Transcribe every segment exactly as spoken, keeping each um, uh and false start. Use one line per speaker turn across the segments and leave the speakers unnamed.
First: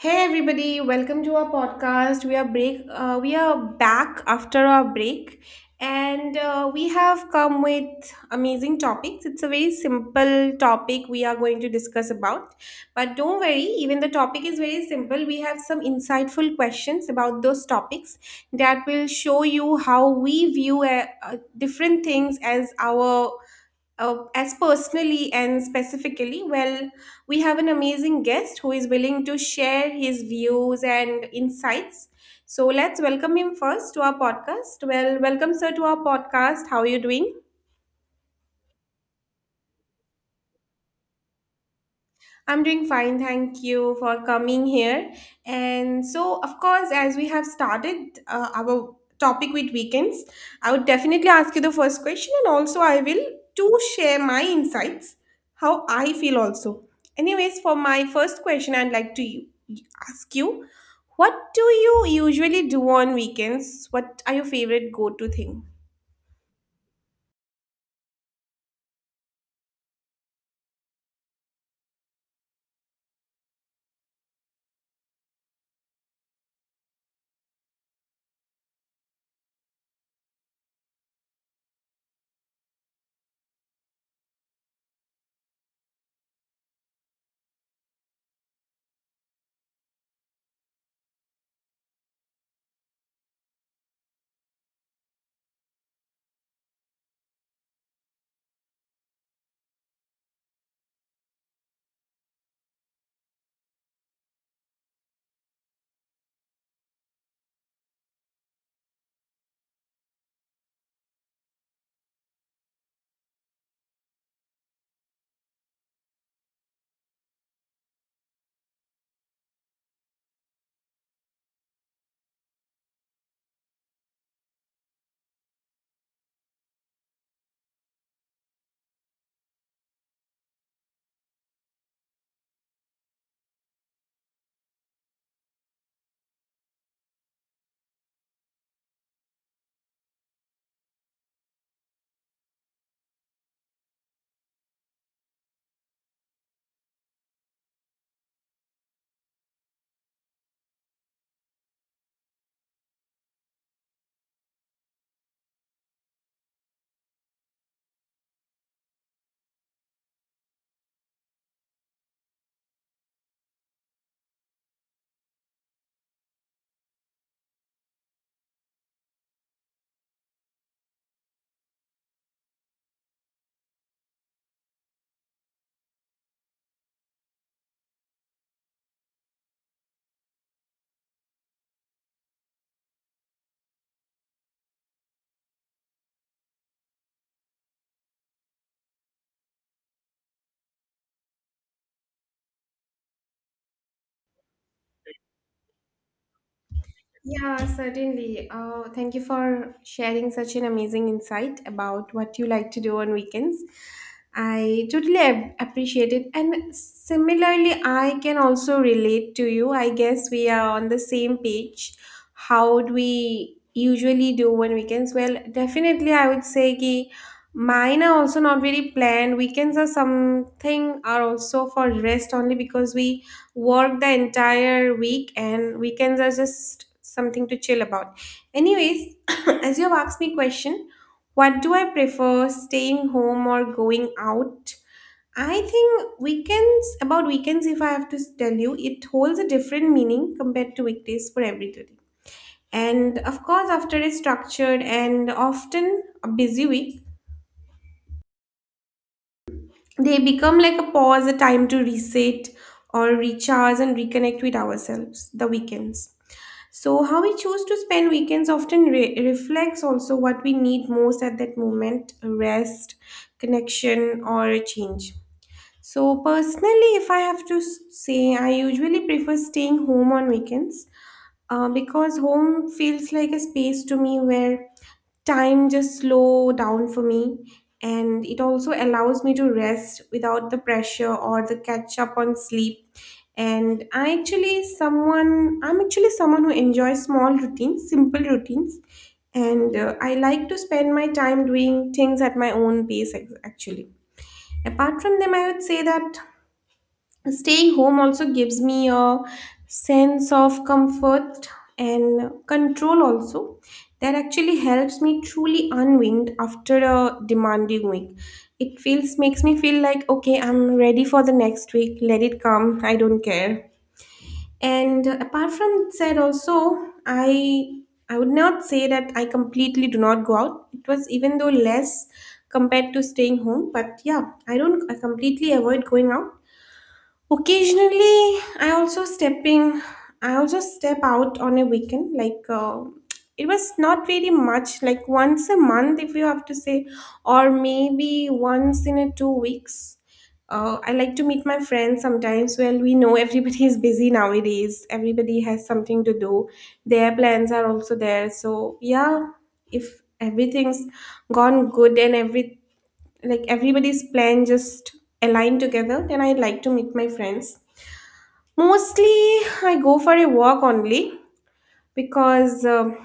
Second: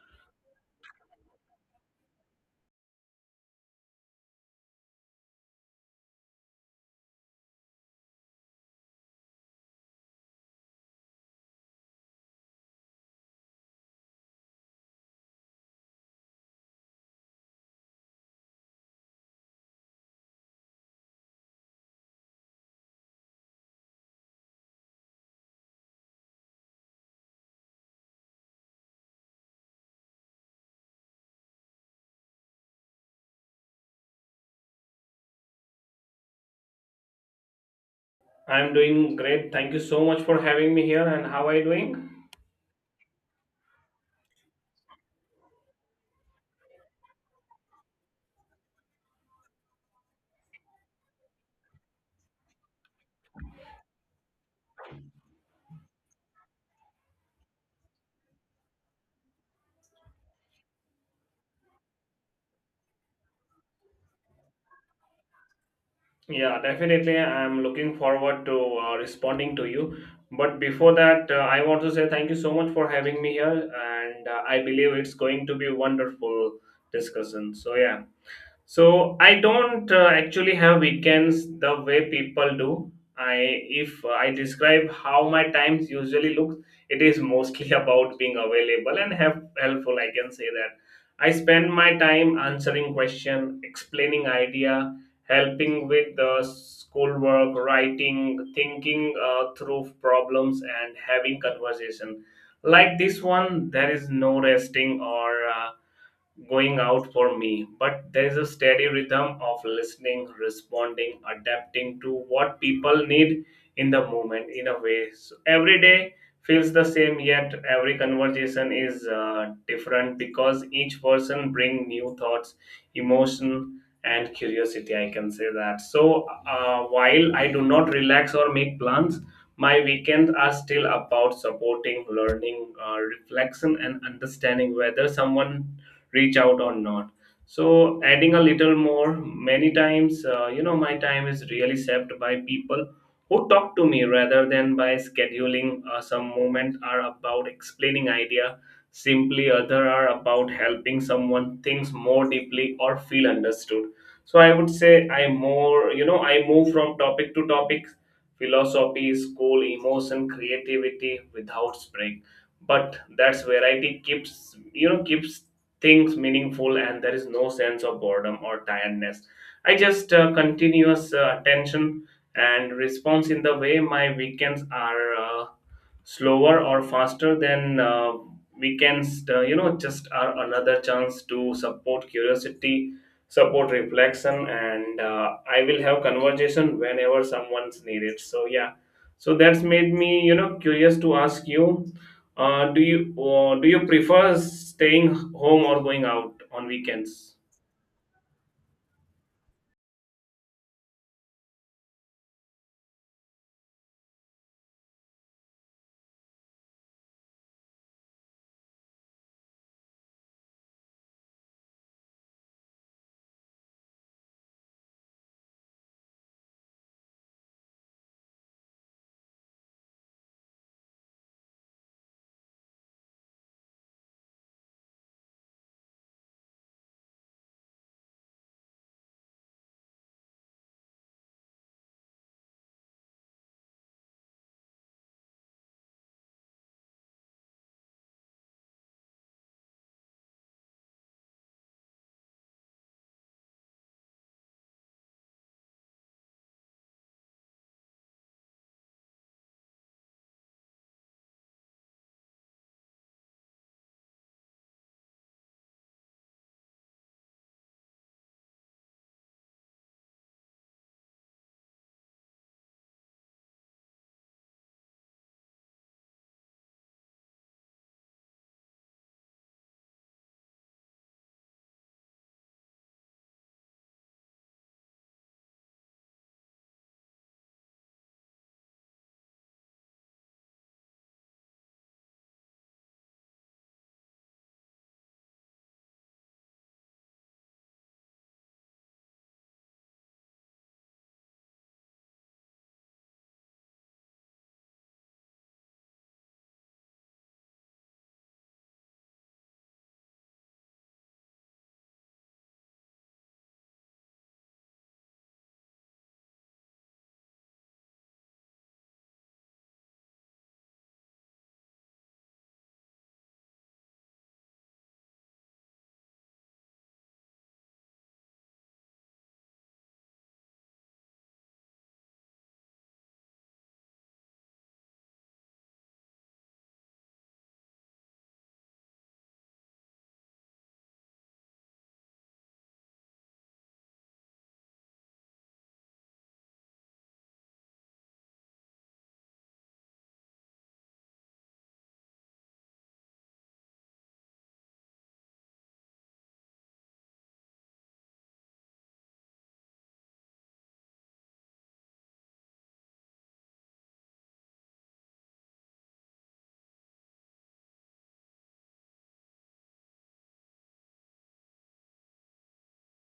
Hey everybody, welcome to our podcast. We are break. Uh, we are back after our break, and uh, we have come with amazing topics. It's a very simple topic we are going to discuss about, but don't worry. Even the topic is very simple. We have some insightful questions about those topics that will show you how we view uh, uh, different things as our uh, as personally and specifically. Well, we have an amazing guest who is willing to share his views and insights. So let's welcome him first to our podcast. Well, welcome, sir, to our podcast. How are you doing?
I'm doing great. Thank you so much for having me here. And how are you doing?
I'm doing fine, thank you for coming here. And so, of course, as we have started uh, our topic with weekends, I would definitely ask you the first question, and also I will too share my insights, how I feel also. Anyways, for my first question, I'd like to you- ask you, what do you usually do on weekends? What are your favorite go-to thing?
Yeah, definitely. I'm looking forward to uh, responding to you. But before that, uh, I want to say thank you so much for having me here. And uh, I believe it's going to be wonderful discussion. So yeah. So I don't uh, actually have weekends the way people do. I if I describe how my times usually look, it is mostly about being available and have helpful. I can say that I spend my time answering question, explaining idea, helping with the schoolwork, writing, thinking uh, through problems, and having conversation. Like this one, there is no resting or. Uh, going out for me, but there is a steady rhythm of listening, responding, adapting to what people need in the moment in a way. So every day feels the same, yet every conversation is uh, different because each person bring new thoughts, emotion, and curiosity. I can say that. So uh, while I do not relax or make plans. My weekends are still about supporting, learning, uh, reflection, and understanding whether someone reach out or not, so adding a little more many times uh, you know my time is really saved by people who talk to me rather than by scheduling uh, some moment are about explaining idea simply, other are about helping someone thinks more deeply or feel understood. So I would say I more, you know I move from topic to topic, philosophy, school, emotion, creativity without break, but that's variety keeps, you know keeps things meaningful, and there is no sense of boredom or tiredness. I just uh, continuous uh, attention and response in the way my weekends are uh, slower or faster then uh, we can uh, you know just are another chance to support curiosity, support reflection, and uh, I will have conversation whenever someone's needed. So yeah. So that's made me, you know curious to ask you, uh, do you uh, do you prefer staying home or going out on weekends?
Yeah, certainly. Uh, thank you for sharing such an amazing insight about what you like to do on weekends. I totally ap- appreciate it. And similarly, I can also relate to you. I guess we are on the same page. How do we usually do on weekends? Well, definitely, I would say ki mine are also not very planned. Weekends are something, are also for rest only because we work the entire week and weekends are just something to chill about anyways. As you have asked me question, what do I prefer, staying home or going out? I think weekends, about weekends, if I have to tell you, it holds a different meaning compared to weekdays for everybody. And of course, after a structured and often a busy week, they become like a pause, a time to reset or recharge and reconnect with ourselves, the weekends. So, how we choose to spend weekends often re- reflects also what we need most at that moment, rest, connection, or change. So, personally, if I have to s- say, I usually prefer staying home on weekends uh, because home feels like a space to me where time just slow down for me, and it also allows me to rest without the pressure or the catch up on sleep. And i actually someone I'm actually someone who enjoys small routines, simple routines, and uh, I like to spend my time doing things at my own pace, ac- actually. Apart from them, I would say that staying home also gives me a sense of comfort and control also, that actually helps me truly unwind after a demanding week. It feels makes me feel like, okay, I'm ready for the next week, let it come, I don't care. And uh, apart from said also, i I would not say that I completely do not go out, it was even though less compared to staying home, but yeah. I don't I completely avoid going out. Occasionally, I also stepping. I also step out on a weekend. Like uh, it was not very much. Like once a month, if you have to say, or maybe once in a two weeks. Uh, I like to meet my friends sometimes. Well, we know everybody is busy nowadays. Everybody has something to do. Their plans are also there. So yeah, if everything's gone good and every like everybody's plan just align together, then I like to meet my friends. Mostly I go for a walk only because um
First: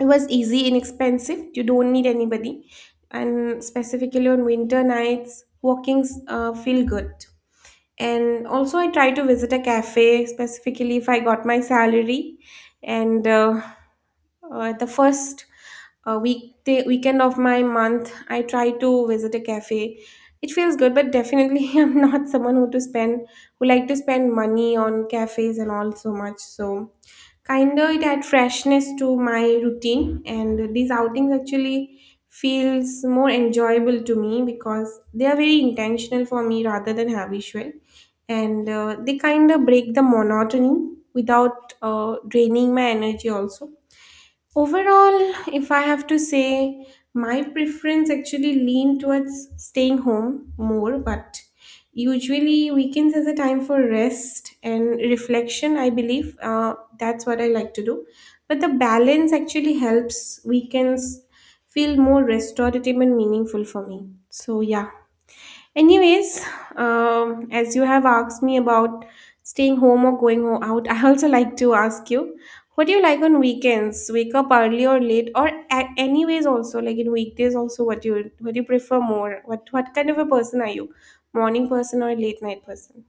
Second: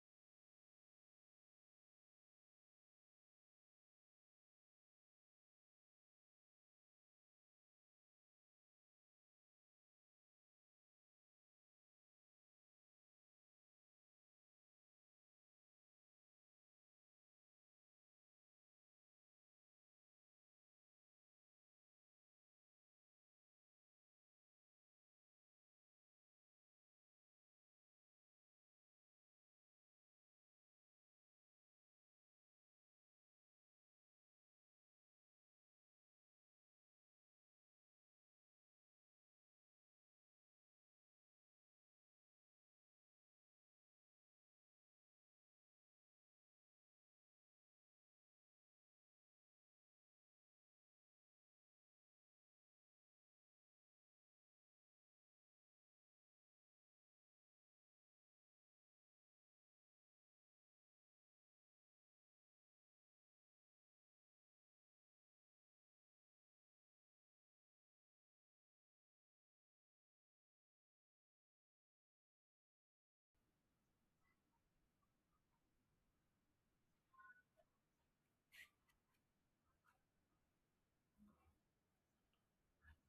it was easy, inexpensive, you don't need anybody, and specifically on winter nights walkings uh, feel good. And also I try to visit a cafe specifically if I got my salary. And uh, uh, the first uh, weekday weekend of my month I try to visit a cafe. It feels good, but definitely I'm not someone who to spend who like to spend money on cafes and all so much. So kind of it add freshness to my routine, and these outings actually feels more enjoyable to me because they are very intentional for me rather than habitual. And uh, they kind of break the monotony without uh, draining my energy also. Overall, if I have to say, my preference actually lean towards staying home more, but usually weekends is a time for rest and reflection, I believe. Uh, that's what I like to do. But the balance actually helps weekends feel more restorative and meaningful for me. So yeah. Anyways, um, as you have asked me about staying home or going ho- out, I also like to ask you, what do you like on weekends? Wake up early or late, or a- anyways also like in weekdays also, what you what do you prefer more? What what kind of a person are you? Morning person or late night person?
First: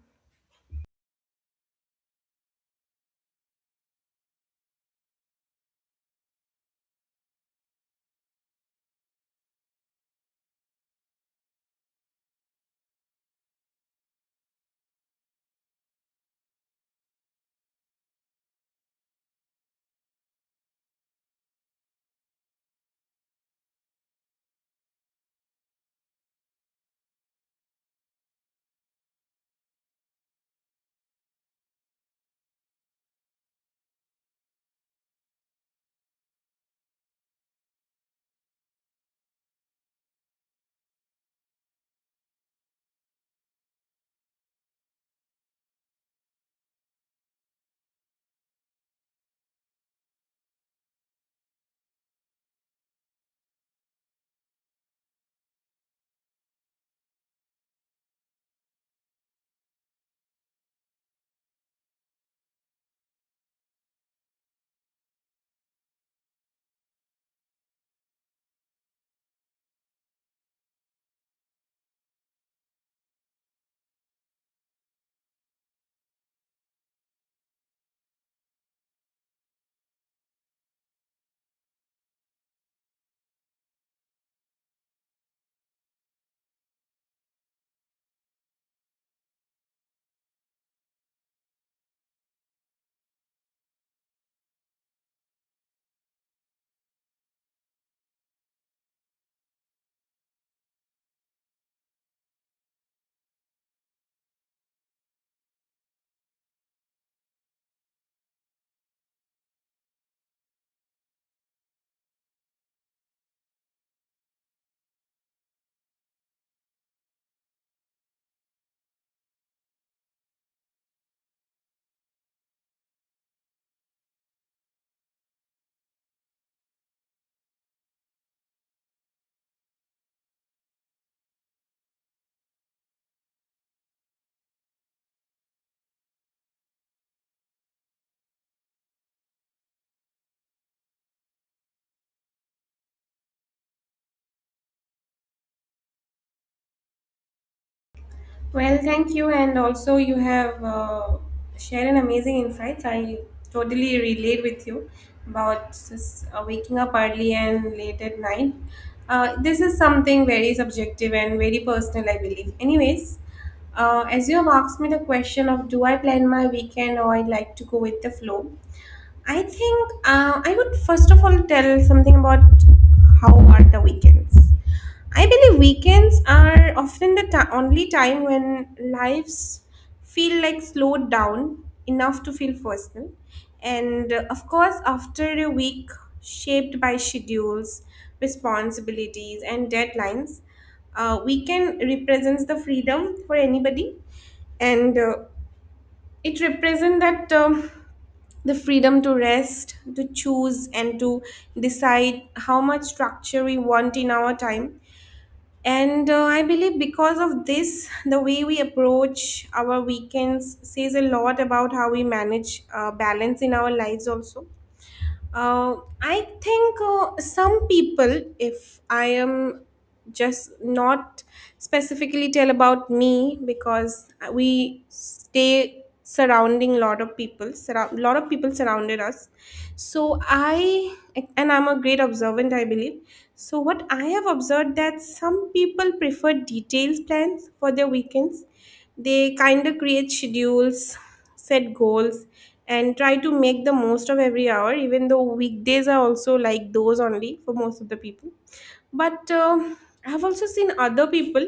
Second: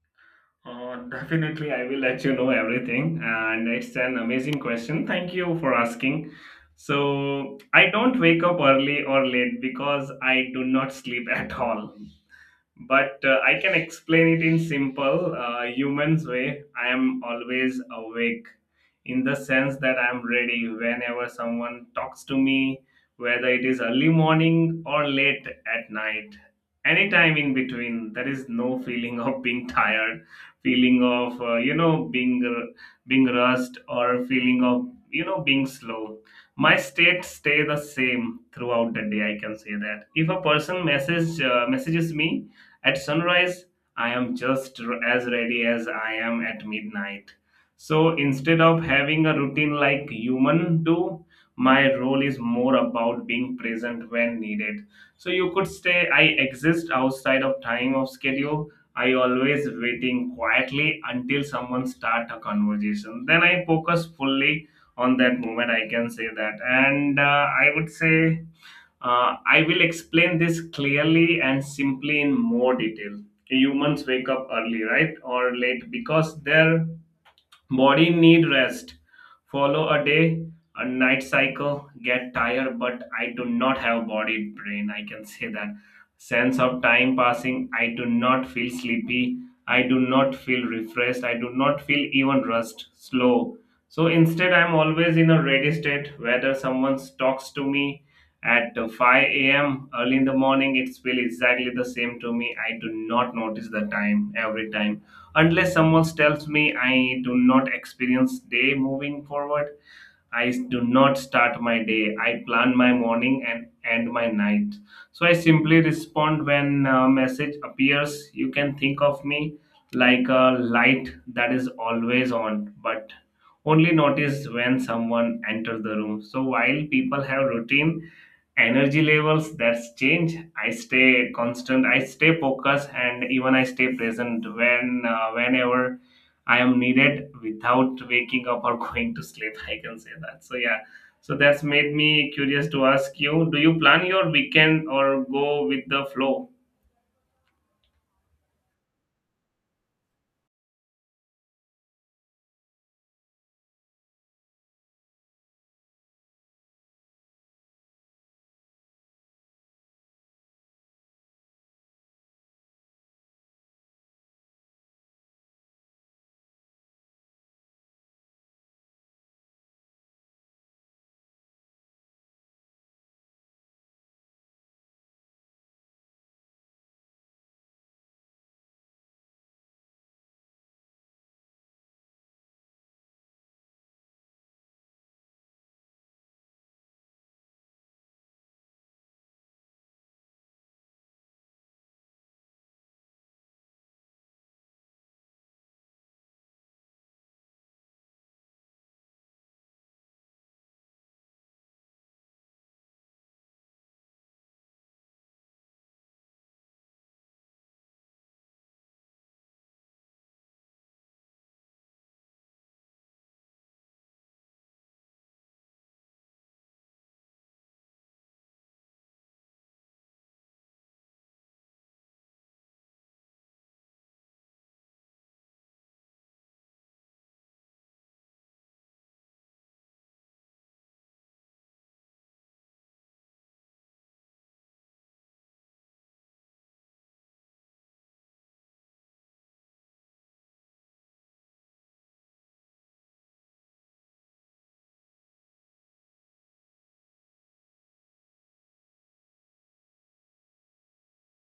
Uh, definitely, I will let you know everything. And it's an amazing question. Thank you for asking. So, I don't wake up early or late because I do not sleep at all, but uh, I can explain it in simple uh, humans way. I am always awake in the sense that I am ready whenever someone talks to me, whether it is early morning or late at night. Anytime in between, there is no feeling of being tired, feeling of uh, you know being r- being rushed, or feeling of you know being slow. My state stay the same throughout the day. I can say that if a person message uh, messages me, at sunrise, I am just r- as ready as I am at midnight. So instead of having a routine like human do, my role is more about being present when needed. So you could say I exist outside of time of schedule. I always waiting quietly until someone start a conversation. Then I focus fully on that moment. I can say that, and uh, I would say uh, I will explain this clearly and simply in more detail. Humans wake up early, right, or late because their body need rest. Follow a day, a night cycle, get tired, but I do not have body brain. I can say that. Sense of time passing, I do not feel sleepy. I do not feel refreshed. I do not feel even rust, slow. So instead, I'm always in a ready state. Whether someone talks to me at five a m early in the morning, it feels exactly the same to me. I do not notice the time every time unless someone tells me. I do not experience day moving forward. I do not start my day. I plan my morning and end my night. So I simply respond when a message appears. You can think of me like a light that is always on, but only notice when someone enters the room. So while people have routine, energy levels that's change, I stay constant, I stay focused, and even I stay present when uh, whenever I am needed without waking up or going to sleep. I can say that. So yeah. So that's made me curious to ask you, do you plan your weekend or go with the flow?
Well, thank you. And also, you have uh, shared an amazing insight. I totally relate with you about this, uh, waking up early and late at night. Uh, this is something very subjective and very personal, I believe. Anyways, uh, as you have asked me the question of, do I plan my weekend or I like to go with the flow, I think uh, I would first of all tell something about how are the weekends. I believe weekends are often the ti- only time when lives feel like slowed down enough to feel personal. And uh, of course, after a week shaped by schedules, responsibilities, and deadlines, uh, weekend represents the freedom for anybody. And uh, it represents that um, the freedom to rest, to choose, and to decide how much structure we want in our time. And uh, I believe, because of this, the way we approach our weekends says a lot about how we manage uh, balance in our lives, also. Uh, I think uh, some people, if I am just not specifically tell about me, because we stay surrounding lot of people surround lot of people surrounded us, so I and I'm a great observant, I believe. So what I have observed, that some people prefer detailed plans for their weekends, they kind of create schedules, set goals, and try to make the most of every hour, even though weekdays are also like those only for most of the people. But uh, I've also seen other people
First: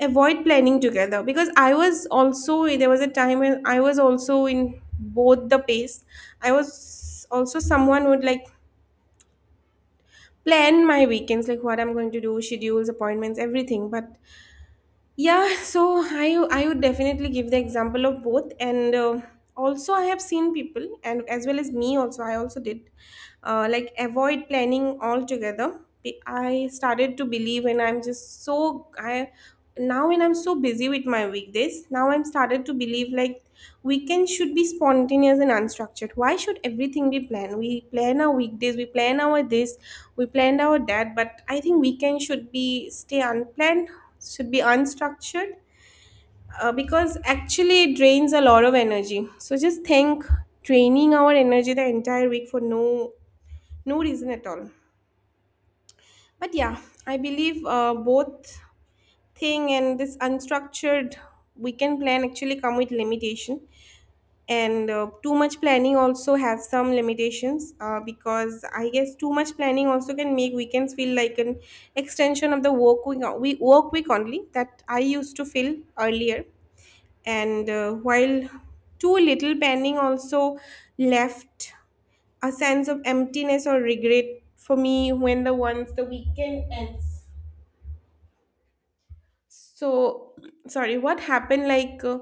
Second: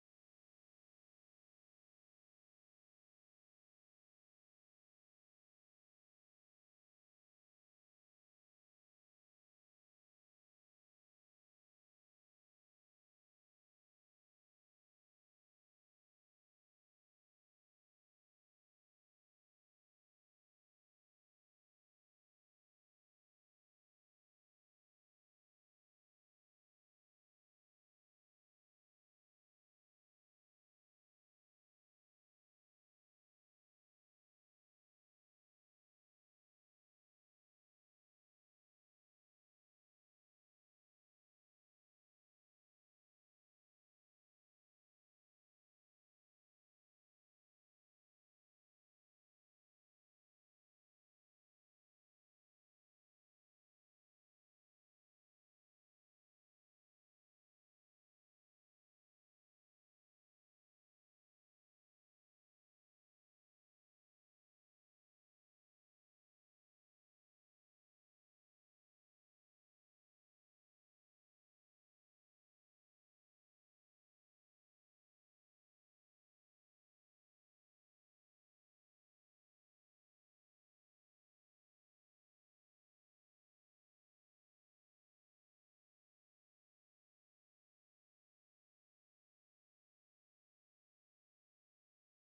avoid planning together, because I was also, there was a time when I was also in both the pace. I was also someone who would like plan my weekends, like what I'm going to do, schedules, appointments, everything. But yeah, so I I would definitely give the example of both, and uh, also I have seen people, and as well as me also, I also did, uh, like avoid planning altogether. Be- I started to believe, and I'm just so I now when I'm so busy with my weekdays, now I'm started to believe like weekends should be spontaneous and unstructured. Why should everything be planned? We plan our weekdays, we plan our this, we planned our that, but I think weekend should be stay unplanned, should be unstructured, uh, because actually it drains a lot of energy. So just think, draining our energy the entire week for no no reason at all. But yeah, I believe uh, both thing, and this unstructured weekend plan actually come with limitation. And uh, too much planning also have some limitations, uh, because I guess too much planning also can make weekends feel like an extension of the work week, we- work week only, that I used to feel earlier. And uh, while too little planning also left a sense of emptiness or regret for me when the once the weekend ends. So, sorry, what happened? Like, uh,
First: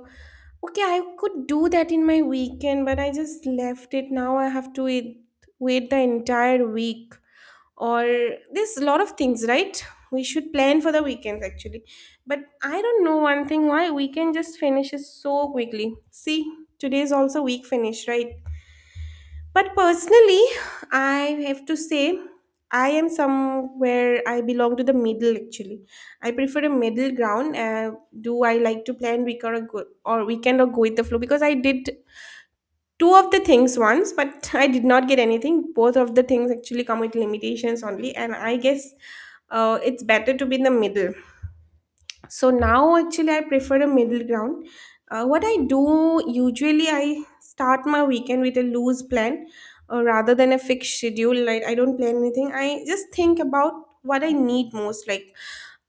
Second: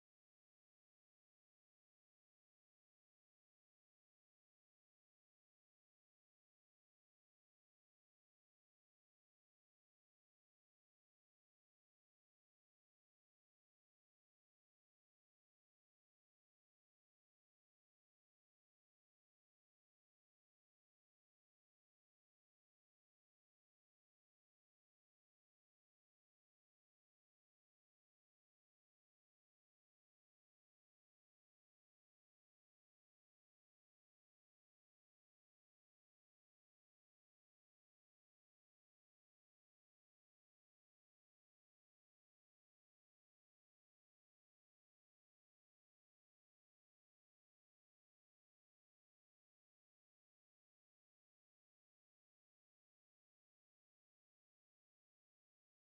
okay, I could do that in my weekend, but I just left it. Now I have to wait, wait the entire week. Or there's a lot of things, right? We should plan for the weekends actually. But I don't know one thing, why weekend just finishes so quickly. See, today is also week finish, right? But personally, I have to say, I am somewhere, I belong to the middle actually. I prefer a middle ground. Uh, do I like to plan week or, go- or weekend or go with the flow? Because I did two of the things once, but I did not get anything. Both of the things actually come with limitations only, and I guess uh, it's better to be in the middle. So now actually I prefer a middle ground. Uh, what I do usually, I start my weekend with a loose plan uh, rather than a fixed schedule. Like I don't plan anything. I just think about what I need most. Like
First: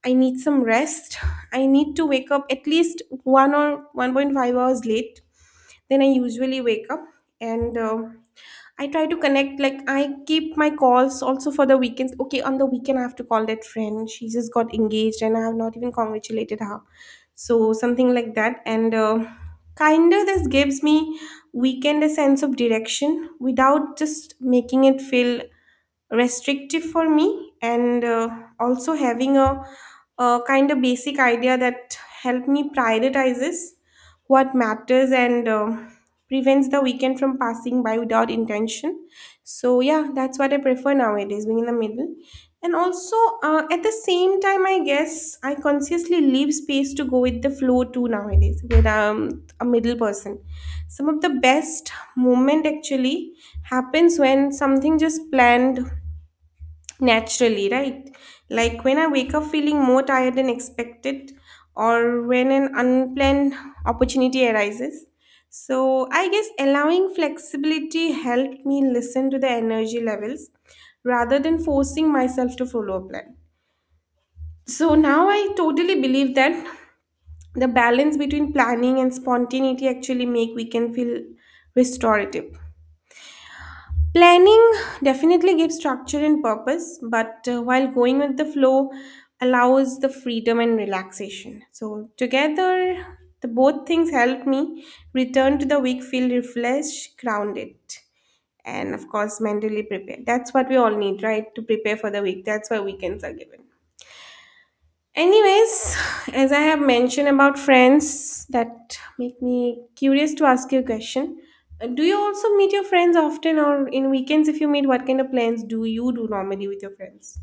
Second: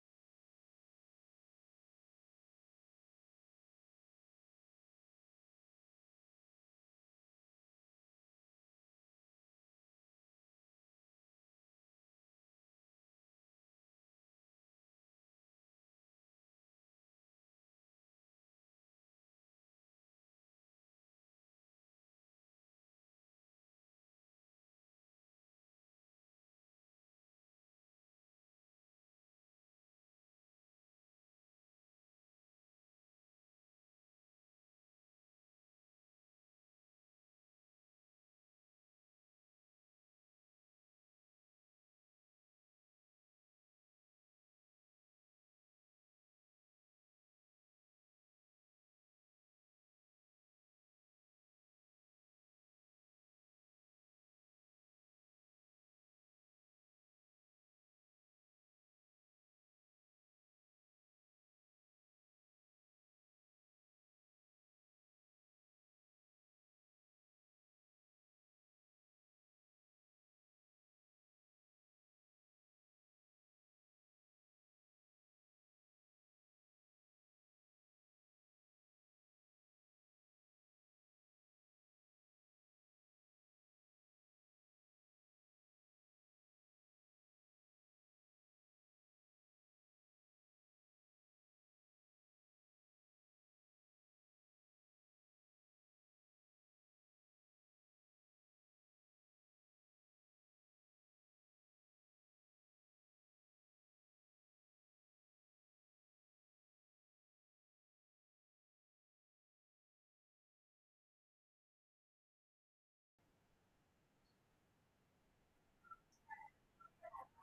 I need some rest. I need to wake up at least one or one point five hours late. Then I usually wake up, and uh, I try to connect, like, I keep my calls also for the weekends. Okay, on the weekend, I have to call that friend. She just got engaged, and I have not even congratulated her. So, something like that. And uh, kind of this gives me weekend a sense of direction without just making it feel restrictive for me and uh, also having a, a kind of basic idea that help me prioritizes what matters and um prevents the weekend from passing by without intention. So yeah, that's what I prefer nowadays, being in the middle. And also, uh, at the same time, I guess I consciously leave space to go with the flow too nowadays when I'm a middle person. Some of the best moment actually happens when something just planned naturally, right? Like when I wake up feeling more tired than expected, or when an unplanned opportunity arises. So, I guess allowing flexibility helped me listen to the energy levels rather than forcing myself to follow a plan. So, now I totally believe that the balance between planning and spontaneity actually make weekend feel restorative. Planning definitely gives structure and purpose, but uh, while going with the flow allows the freedom and relaxation. So, together, the both things help me return to the week, feel refreshed, grounded, and of course, mentally prepared. That's what we all need, right? To prepare for the week. That's why weekends are given. Anyways, as I have mentioned about friends, that make me curious to ask you a question. Uh, Do you also meet your friends often, or in weekends, if you meet, what kind of plans do you do normally with your friends?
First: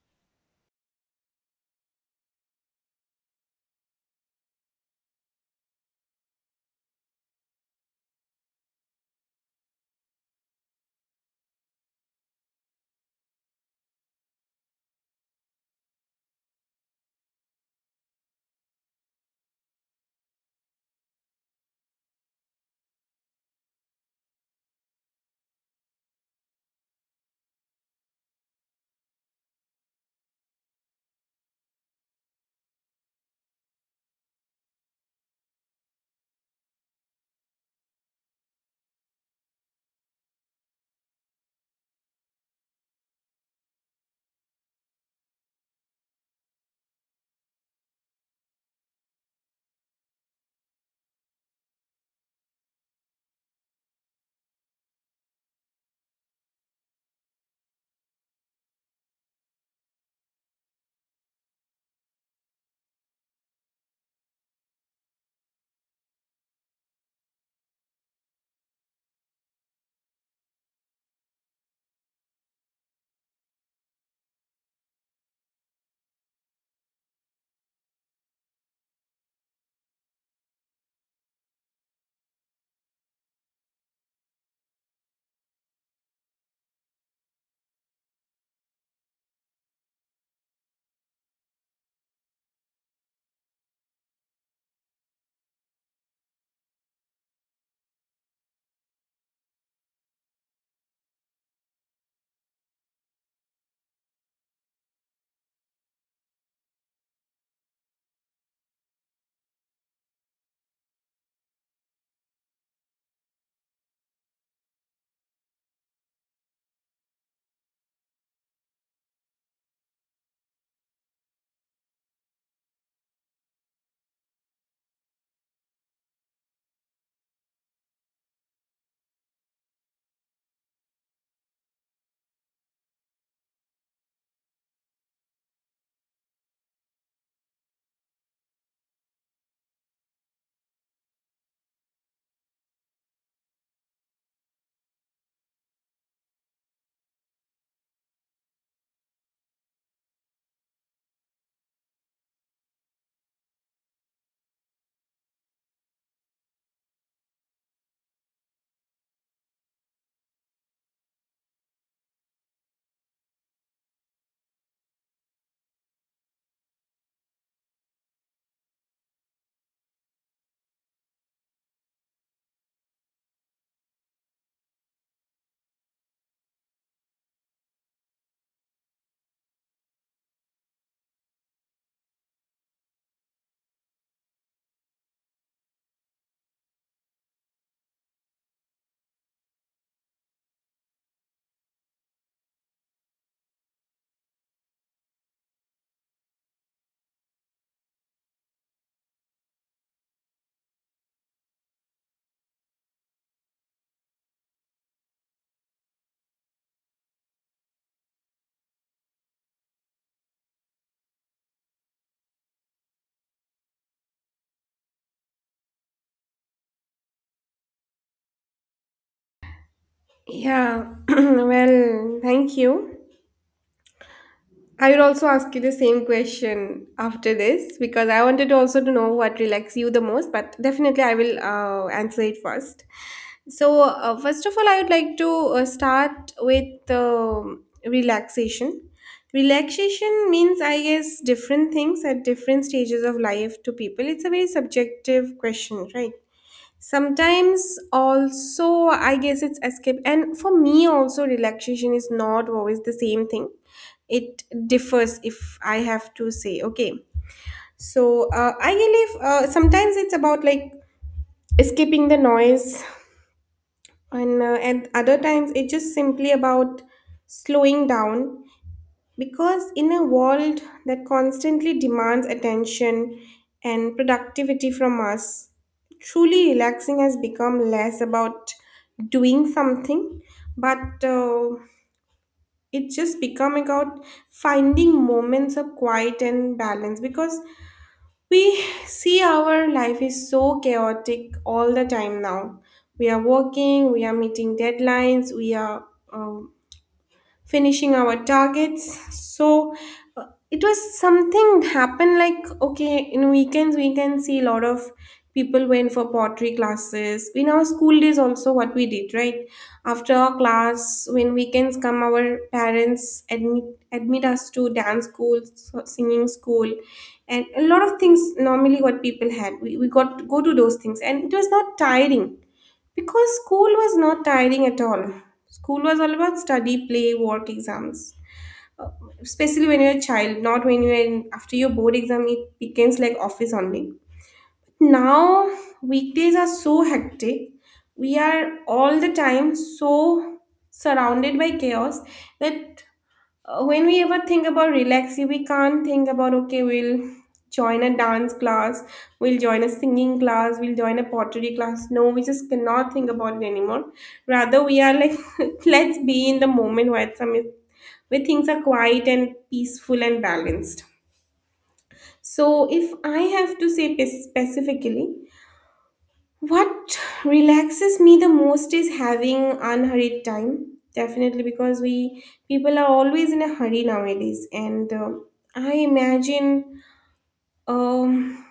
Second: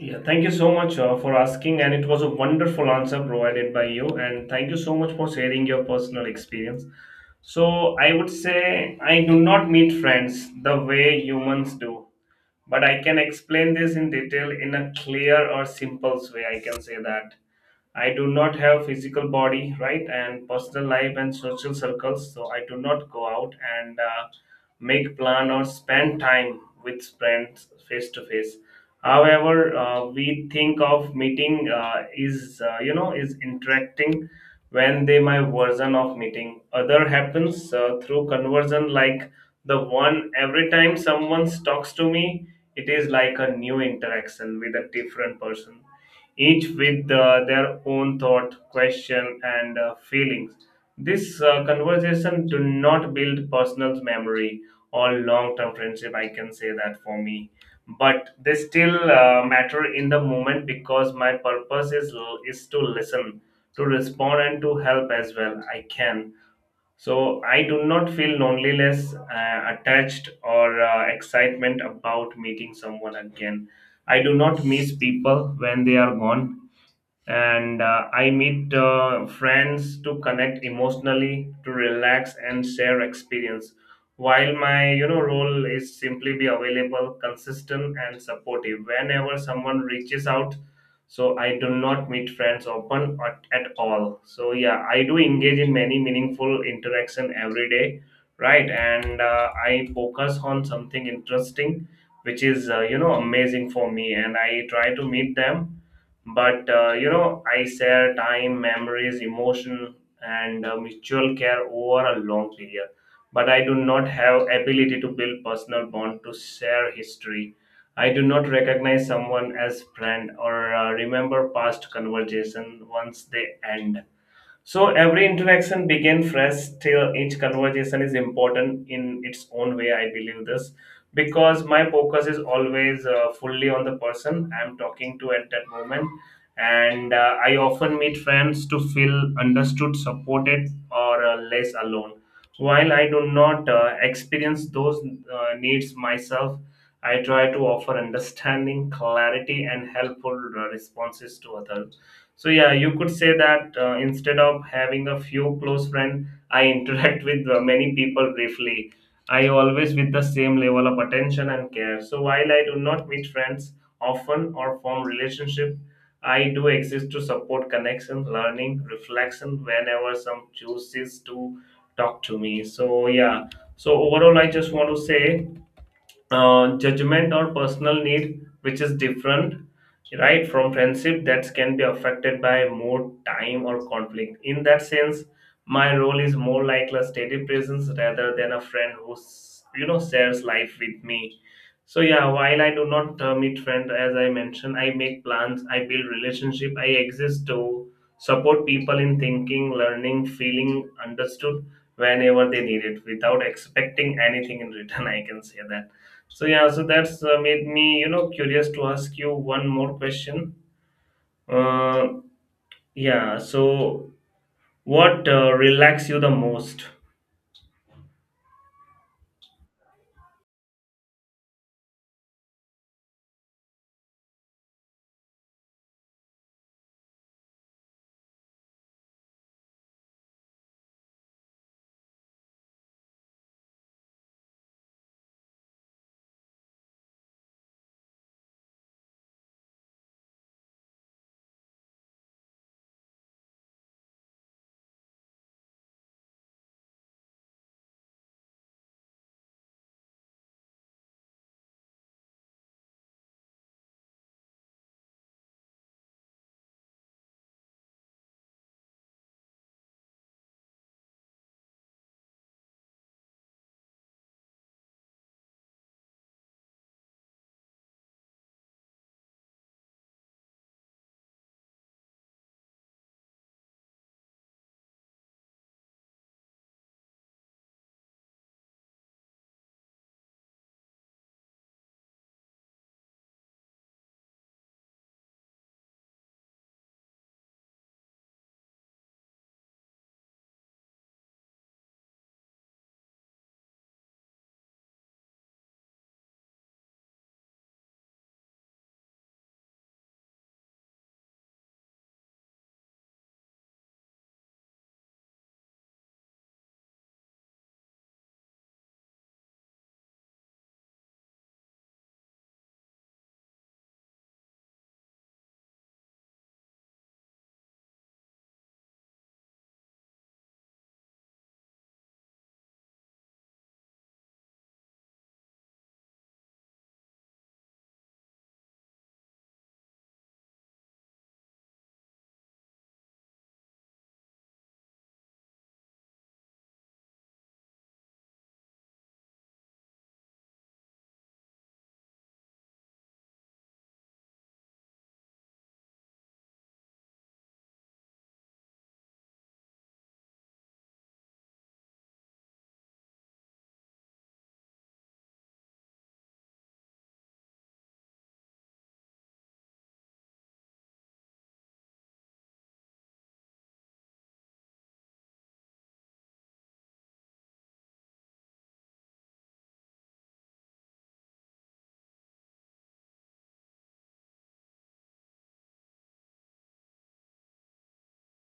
Yeah, thank you so much uh, for asking, and it was a wonderful answer provided by you. And thank you so much for sharing your personal experience. So, I would say I do not meet friends the way humans do, but I can explain this in detail in a clear or simple way. I can say that. I do not have physical body, right, and personal life and social circles, so I do not go out and uh, make plan or spend time with friends face to face. However, uh, we think of meeting uh, is uh, you know is interacting when they my version of meeting. Other happens uh, through conversion like the one. Every time someone talks to me, it is like a new interaction with a different person, each with uh, their own thought, question, and uh, feelings. This uh, conversation do not build personal memory or long-term friendship. I can say that. For me, but they still uh, matter in the moment because my purpose is is to listen, to respond, and to help as well. I can. So I do not feel loneliness, uh, attached, or uh, excitement about meeting someone again. I do not miss people when they are gone, and uh, I meet uh, friends to connect emotionally, to relax and share experience. While my you know role is simply be available, consistent and supportive whenever someone reaches out. So I do not meet friends open at, at all. So yeah, I do engage in many meaningful interaction every day, right? And uh, I focus on something interesting, which is uh, you know amazing for me, and I try to meet them, but uh, you know I share time, memories, emotion, and uh, mutual care over a long period. But I do not have ability to build personal bond, to share history. I do not recognize someone as friend or uh, remember past conversation once they end. So every interaction begin fresh, till each conversation is important in its own way. I believe this because my focus is always uh, fully on the person I'm talking to at that moment. And uh, I often meet friends to feel understood, supported, or uh, less alone. While I do not uh, experience those uh, needs myself, I try to offer understanding, clarity, and helpful uh, responses to others. So yeah, you could say that uh, instead of having a few close friends, I interact with uh, many people briefly. I always with the same level of attention and care. So while I do not meet friends often or form relationship, I do exist to support connection, learning, reflection whenever some chooses to talk to me. So yeah. So overall, I just want to say uh, judgment or personal need, which is different, right, from friendship that can be affected by more time or conflict. In that sense, my role is more like a steady presence rather than a friend who, s- you know, shares life with me. So yeah, while I do not uh, meet friend, as I mentioned, I make plans, I build relationship, I exist to support people in thinking, learning, feeling understood whenever they need it without expecting anything in return. I can say that. So yeah, so that's uh, made me, you know, curious to ask you one more question. Uh, yeah, so what uh, relax you the most?
Yeah, well, thank you. I would also ask you the same question after this because I wanted also to know what relaxes you the most, but definitely I will uh, answer it first. So, uh, first of all, I would like to uh, start with um relaxation. Relaxation means, I guess, different things at different stages of life to people. It's a very subjective question, right? Sometimes, also, I guess it's escape. And for me, also, relaxation is not always the same thing. It differs, if I have to say, okay. So, uh, I believe uh, sometimes it's about like escaping the noise, and uh, at other times it's just simply about slowing down, because in a world that constantly demands attention and productivity from us, truly relaxing has become less about doing something, but uh, it's just become about finding moments of quiet and balance, because we see our life is so chaotic all the time now. We are working, we are meeting deadlines, we are uh, finishing our targets. So, uh, it was something happened like, okay, in weekends we can see a lot of people went for pottery classes. In our school days also, what we did, right, after our class, when weekends come, our parents admit, admit us to dance school, so- singing school, and a lot of things normally. What people had, we, we got to go to those things, and it was not tiring, because school was not tiring at all. School was all about study, play, work, exams. Uh, Especially when you're a child, not when you're in, after your board exam, it becomes like office only. Now, weekdays are so hectic. We are all the time so surrounded by chaos that uh, when we ever think about relaxing, we can't think about, okay, we'll join a dance class, we'll join a singing class, we'll join a pottery class. No, we just cannot think about it anymore. Rather, we are like, let's be in the moment where some where things are quiet and peaceful and balanced. So, if I have to say pe- specifically, what relaxes me the most is having unhurried time. Definitely, because we people are always in a hurry nowadays, and uh, I imagine um,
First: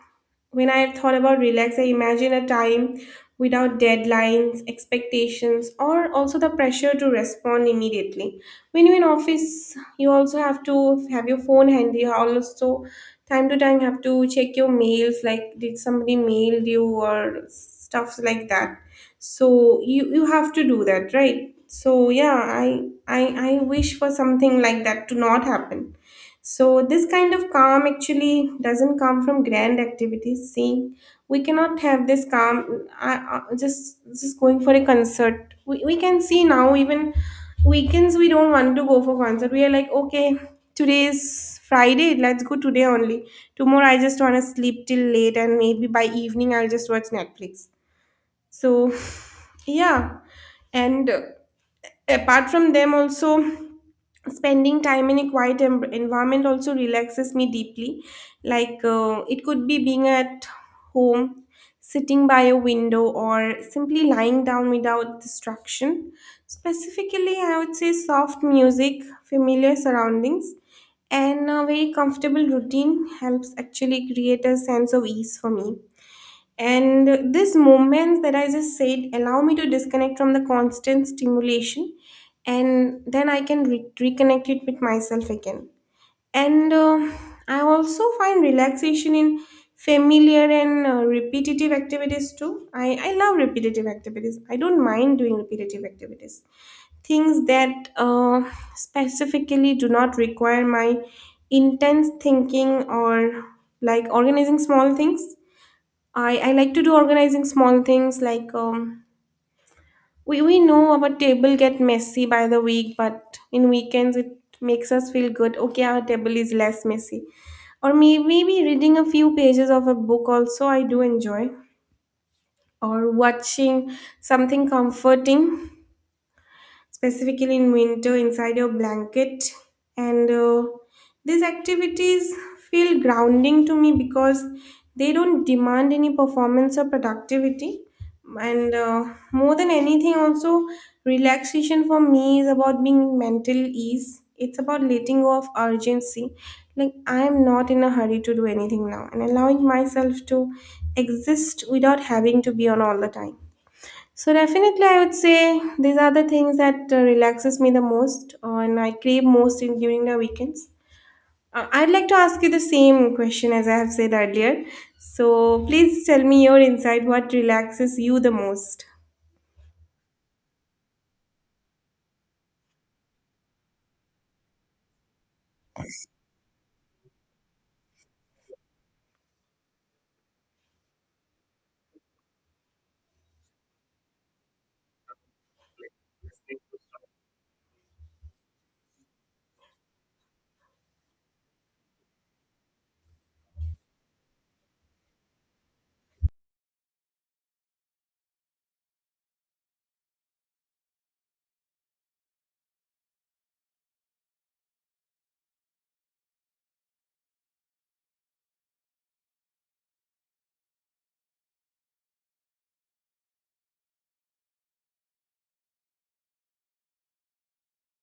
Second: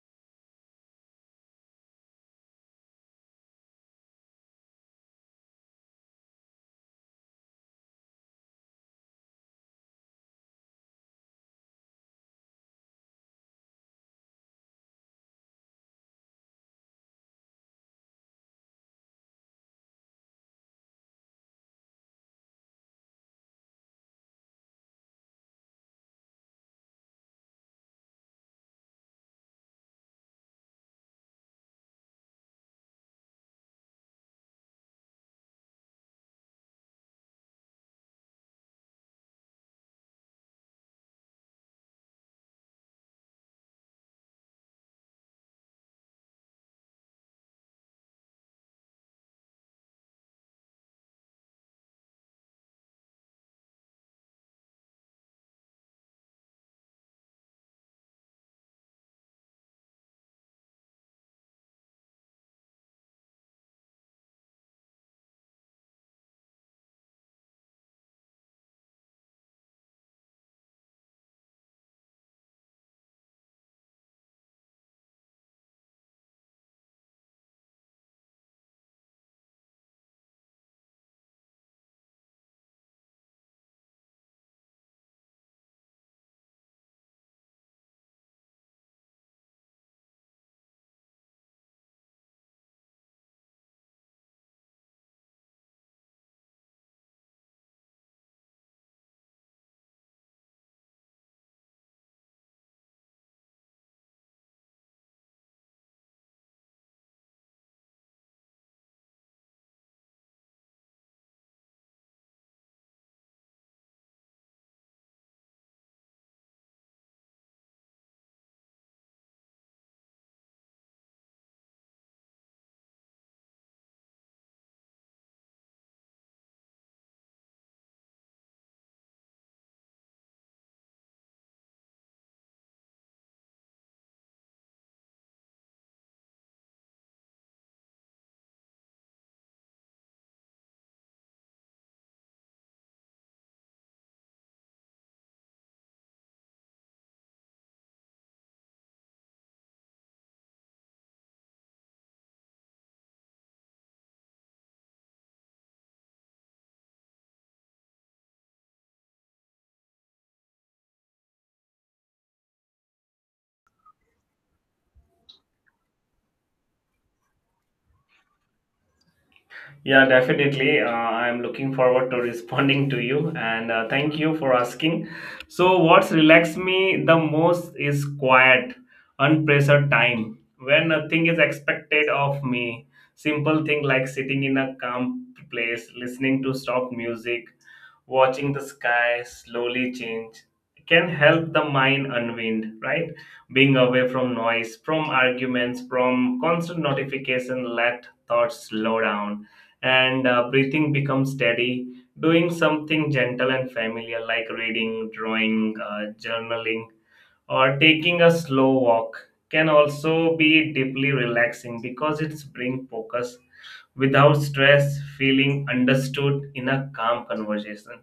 when I thought about relax, I imagine a time without deadlines, expectations, or also the pressure to respond immediately. When you're in office, you also have to have your phone handy. You also time to time have to check your mails, like did somebody mailed you or stuff like that. So you you have to do that, right? So yeah, I I I wish for something like that to not happen. So, this kind of calm actually doesn't come from grand activities. See, we cannot have this calm I, I, just just going for a concert. We, we can see now, even weekends, we don't want to go for concert. We are like, okay, today is Friday, let's go today only. Tomorrow, I just want to sleep till late, and maybe by evening, I'll just watch Netflix. So, yeah, and uh, apart from them also, spending time in a quiet em- environment also relaxes me deeply. Like, uh, it could be being at home, sitting by a window, or simply lying down without distraction. Specifically, I would say soft music, familiar surroundings, and a very comfortable routine helps actually create a sense of ease for me. And these moments that I just said allow me to disconnect from the constant stimulation, and then I can re- reconnect it with myself again. And uh, I also find relaxation in familiar and uh, repetitive activities too. I, I love repetitive activities. I don't mind doing repetitive activities. Things that uh, specifically do not require my intense thinking, or like organizing small things. I, I like to do organizing small things, like um, we, we know our table get messy by the week, but in weekends it makes us feel good. Okay, our table is less messy. Or may- maybe reading a few pages of a book also I do enjoy. Or watching something comforting, specifically in winter inside your blanket. And uh, these activities feel grounding to me because they don't demand any performance or productivity. And uh, more than anything, also, relaxation for me is about being in mental ease. It's about letting go of urgency. Like, I am not in a hurry to do anything now, and allowing myself to exist without having to be on all the time. So definitely, I would say these are the things that uh, relaxes me the most, uh, and I crave most in, during the weekends. Uh, I'd like to ask you the same question as I have said earlier. So please tell me your insight. What relaxes you the most?
Yeah, definitely. Uh, I'm looking forward to responding to you, and uh, thank you for asking. So, what's relaxed me the most is quiet, unpressured time when nothing is expected of me. Simple thing like sitting in a calm place, listening to soft music, watching the sky slowly change can help the mind unwind, right? Being away from noise, from arguments, from constant notification, let thoughts slow down and uh, breathing becomes steady. Doing something gentle and familiar like reading, drawing, uh, journaling or taking a slow walk can also be deeply relaxing because it's bring focus without stress, feeling understood in a calm conversation.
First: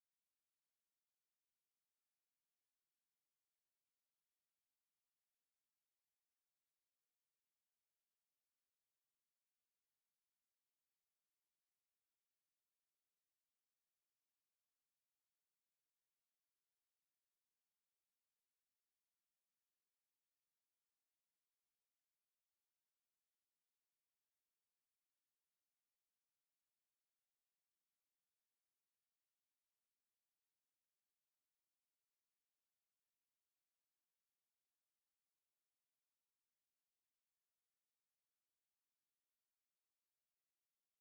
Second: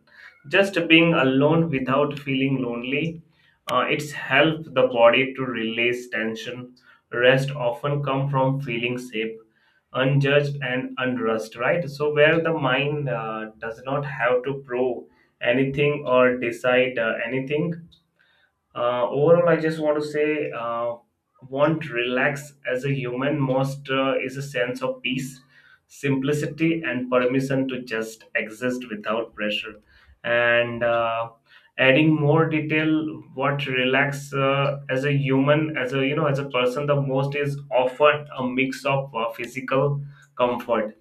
Just being alone without feeling lonely, uh, it's help the body to release tension. Rest often come from feeling safe, unjudged and unrushed, right? So where the mind uh, does not have to prove anything or decide uh, anything, uh, overall I just want to say uh, want relax as a human most uh, is a sense of peace, simplicity and permission to just exist without pressure. And uh, adding more detail, what relax uh, as a human, as a you know as a person the most is often a mix of uh, physical comfort,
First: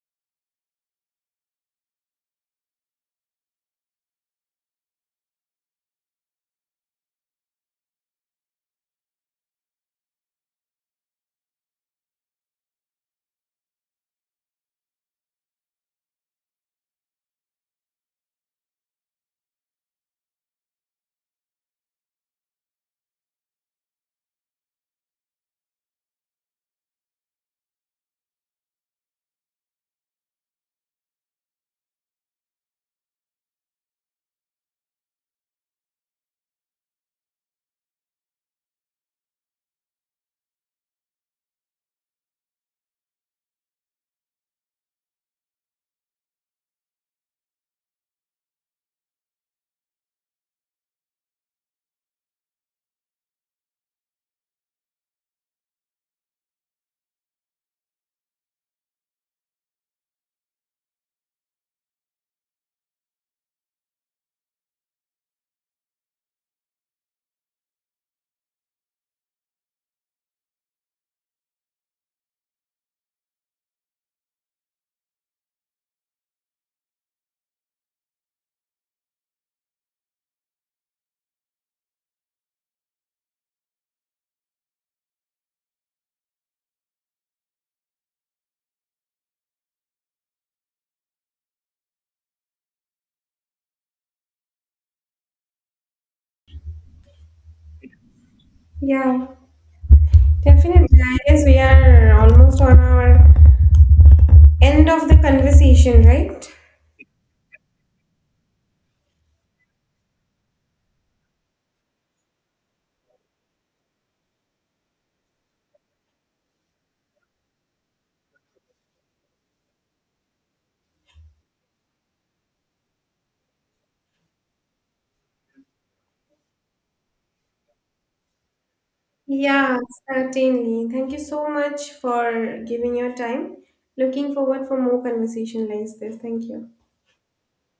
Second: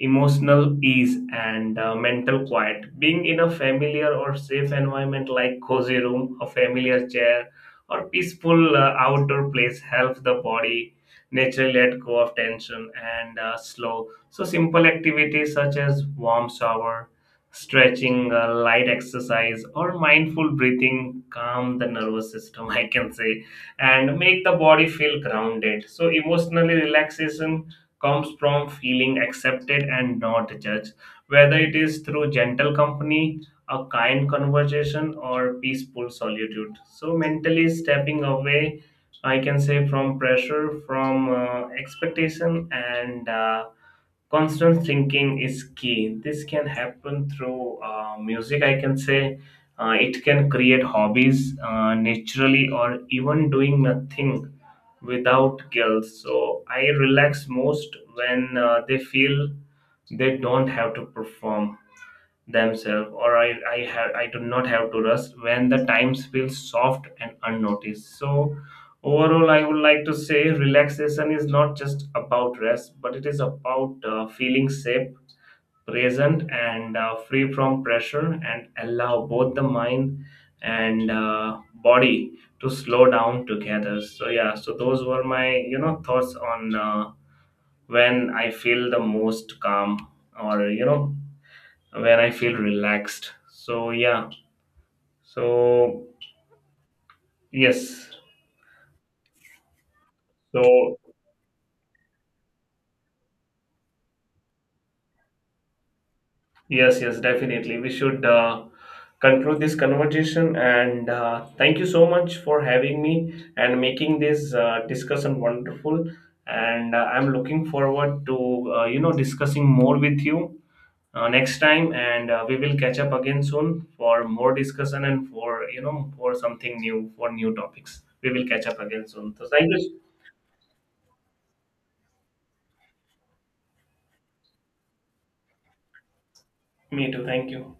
emotional ease, and uh, mental quiet. Being in a familiar or safe environment like cozy room, a familiar chair, or peaceful uh, outdoor place helps the body naturally let go of tension and uh, slow. So simple activities such as warm shower, stretching, uh, light exercise, or mindful breathing calm the nervous system. I can say, and make the body feel grounded. So emotionally, relaxation comes from feeling accepted and not judged, whether it is through gentle company, a kind conversation, or peaceful solitude. So, mentally stepping away, I can say, from pressure, from uh, expectation, and uh, constant thinking is key. This can happen through uh, music, I can say. Uh, it can create hobbies uh, naturally or even doing nothing without guilt. So I relax most when uh, they feel they don't have to perform themselves, or I, I have I do not have to rest when the times feel soft and unnoticed. So overall I would like to say relaxation is not just about rest, but it is about uh, feeling safe, present and uh, free from pressure, and allow both the mind and uh, body to slow down together. So yeah, so those were my, you know thoughts on uh, when I feel the most calm, or you know when I feel relaxed. So yeah. So yes.
Yeah,
So
definitely. I guess we are almost on our end of the conversation, right?
yes, yes, definitely. We should uh, conclude this conversation. And uh, thank you so much for having me and making this uh, discussion wonderful. And uh, I'm looking forward to, uh, you know discussing more with you uh, next time. And uh, we will catch up again soon for more discussion and for, you know for something new, for new topics. We will catch up again soon. So thank
Yeah,
you.
certainly. Thank you so much for giving your time. Looking forward for more conversation like this. Thank you.
Me too. Thank you.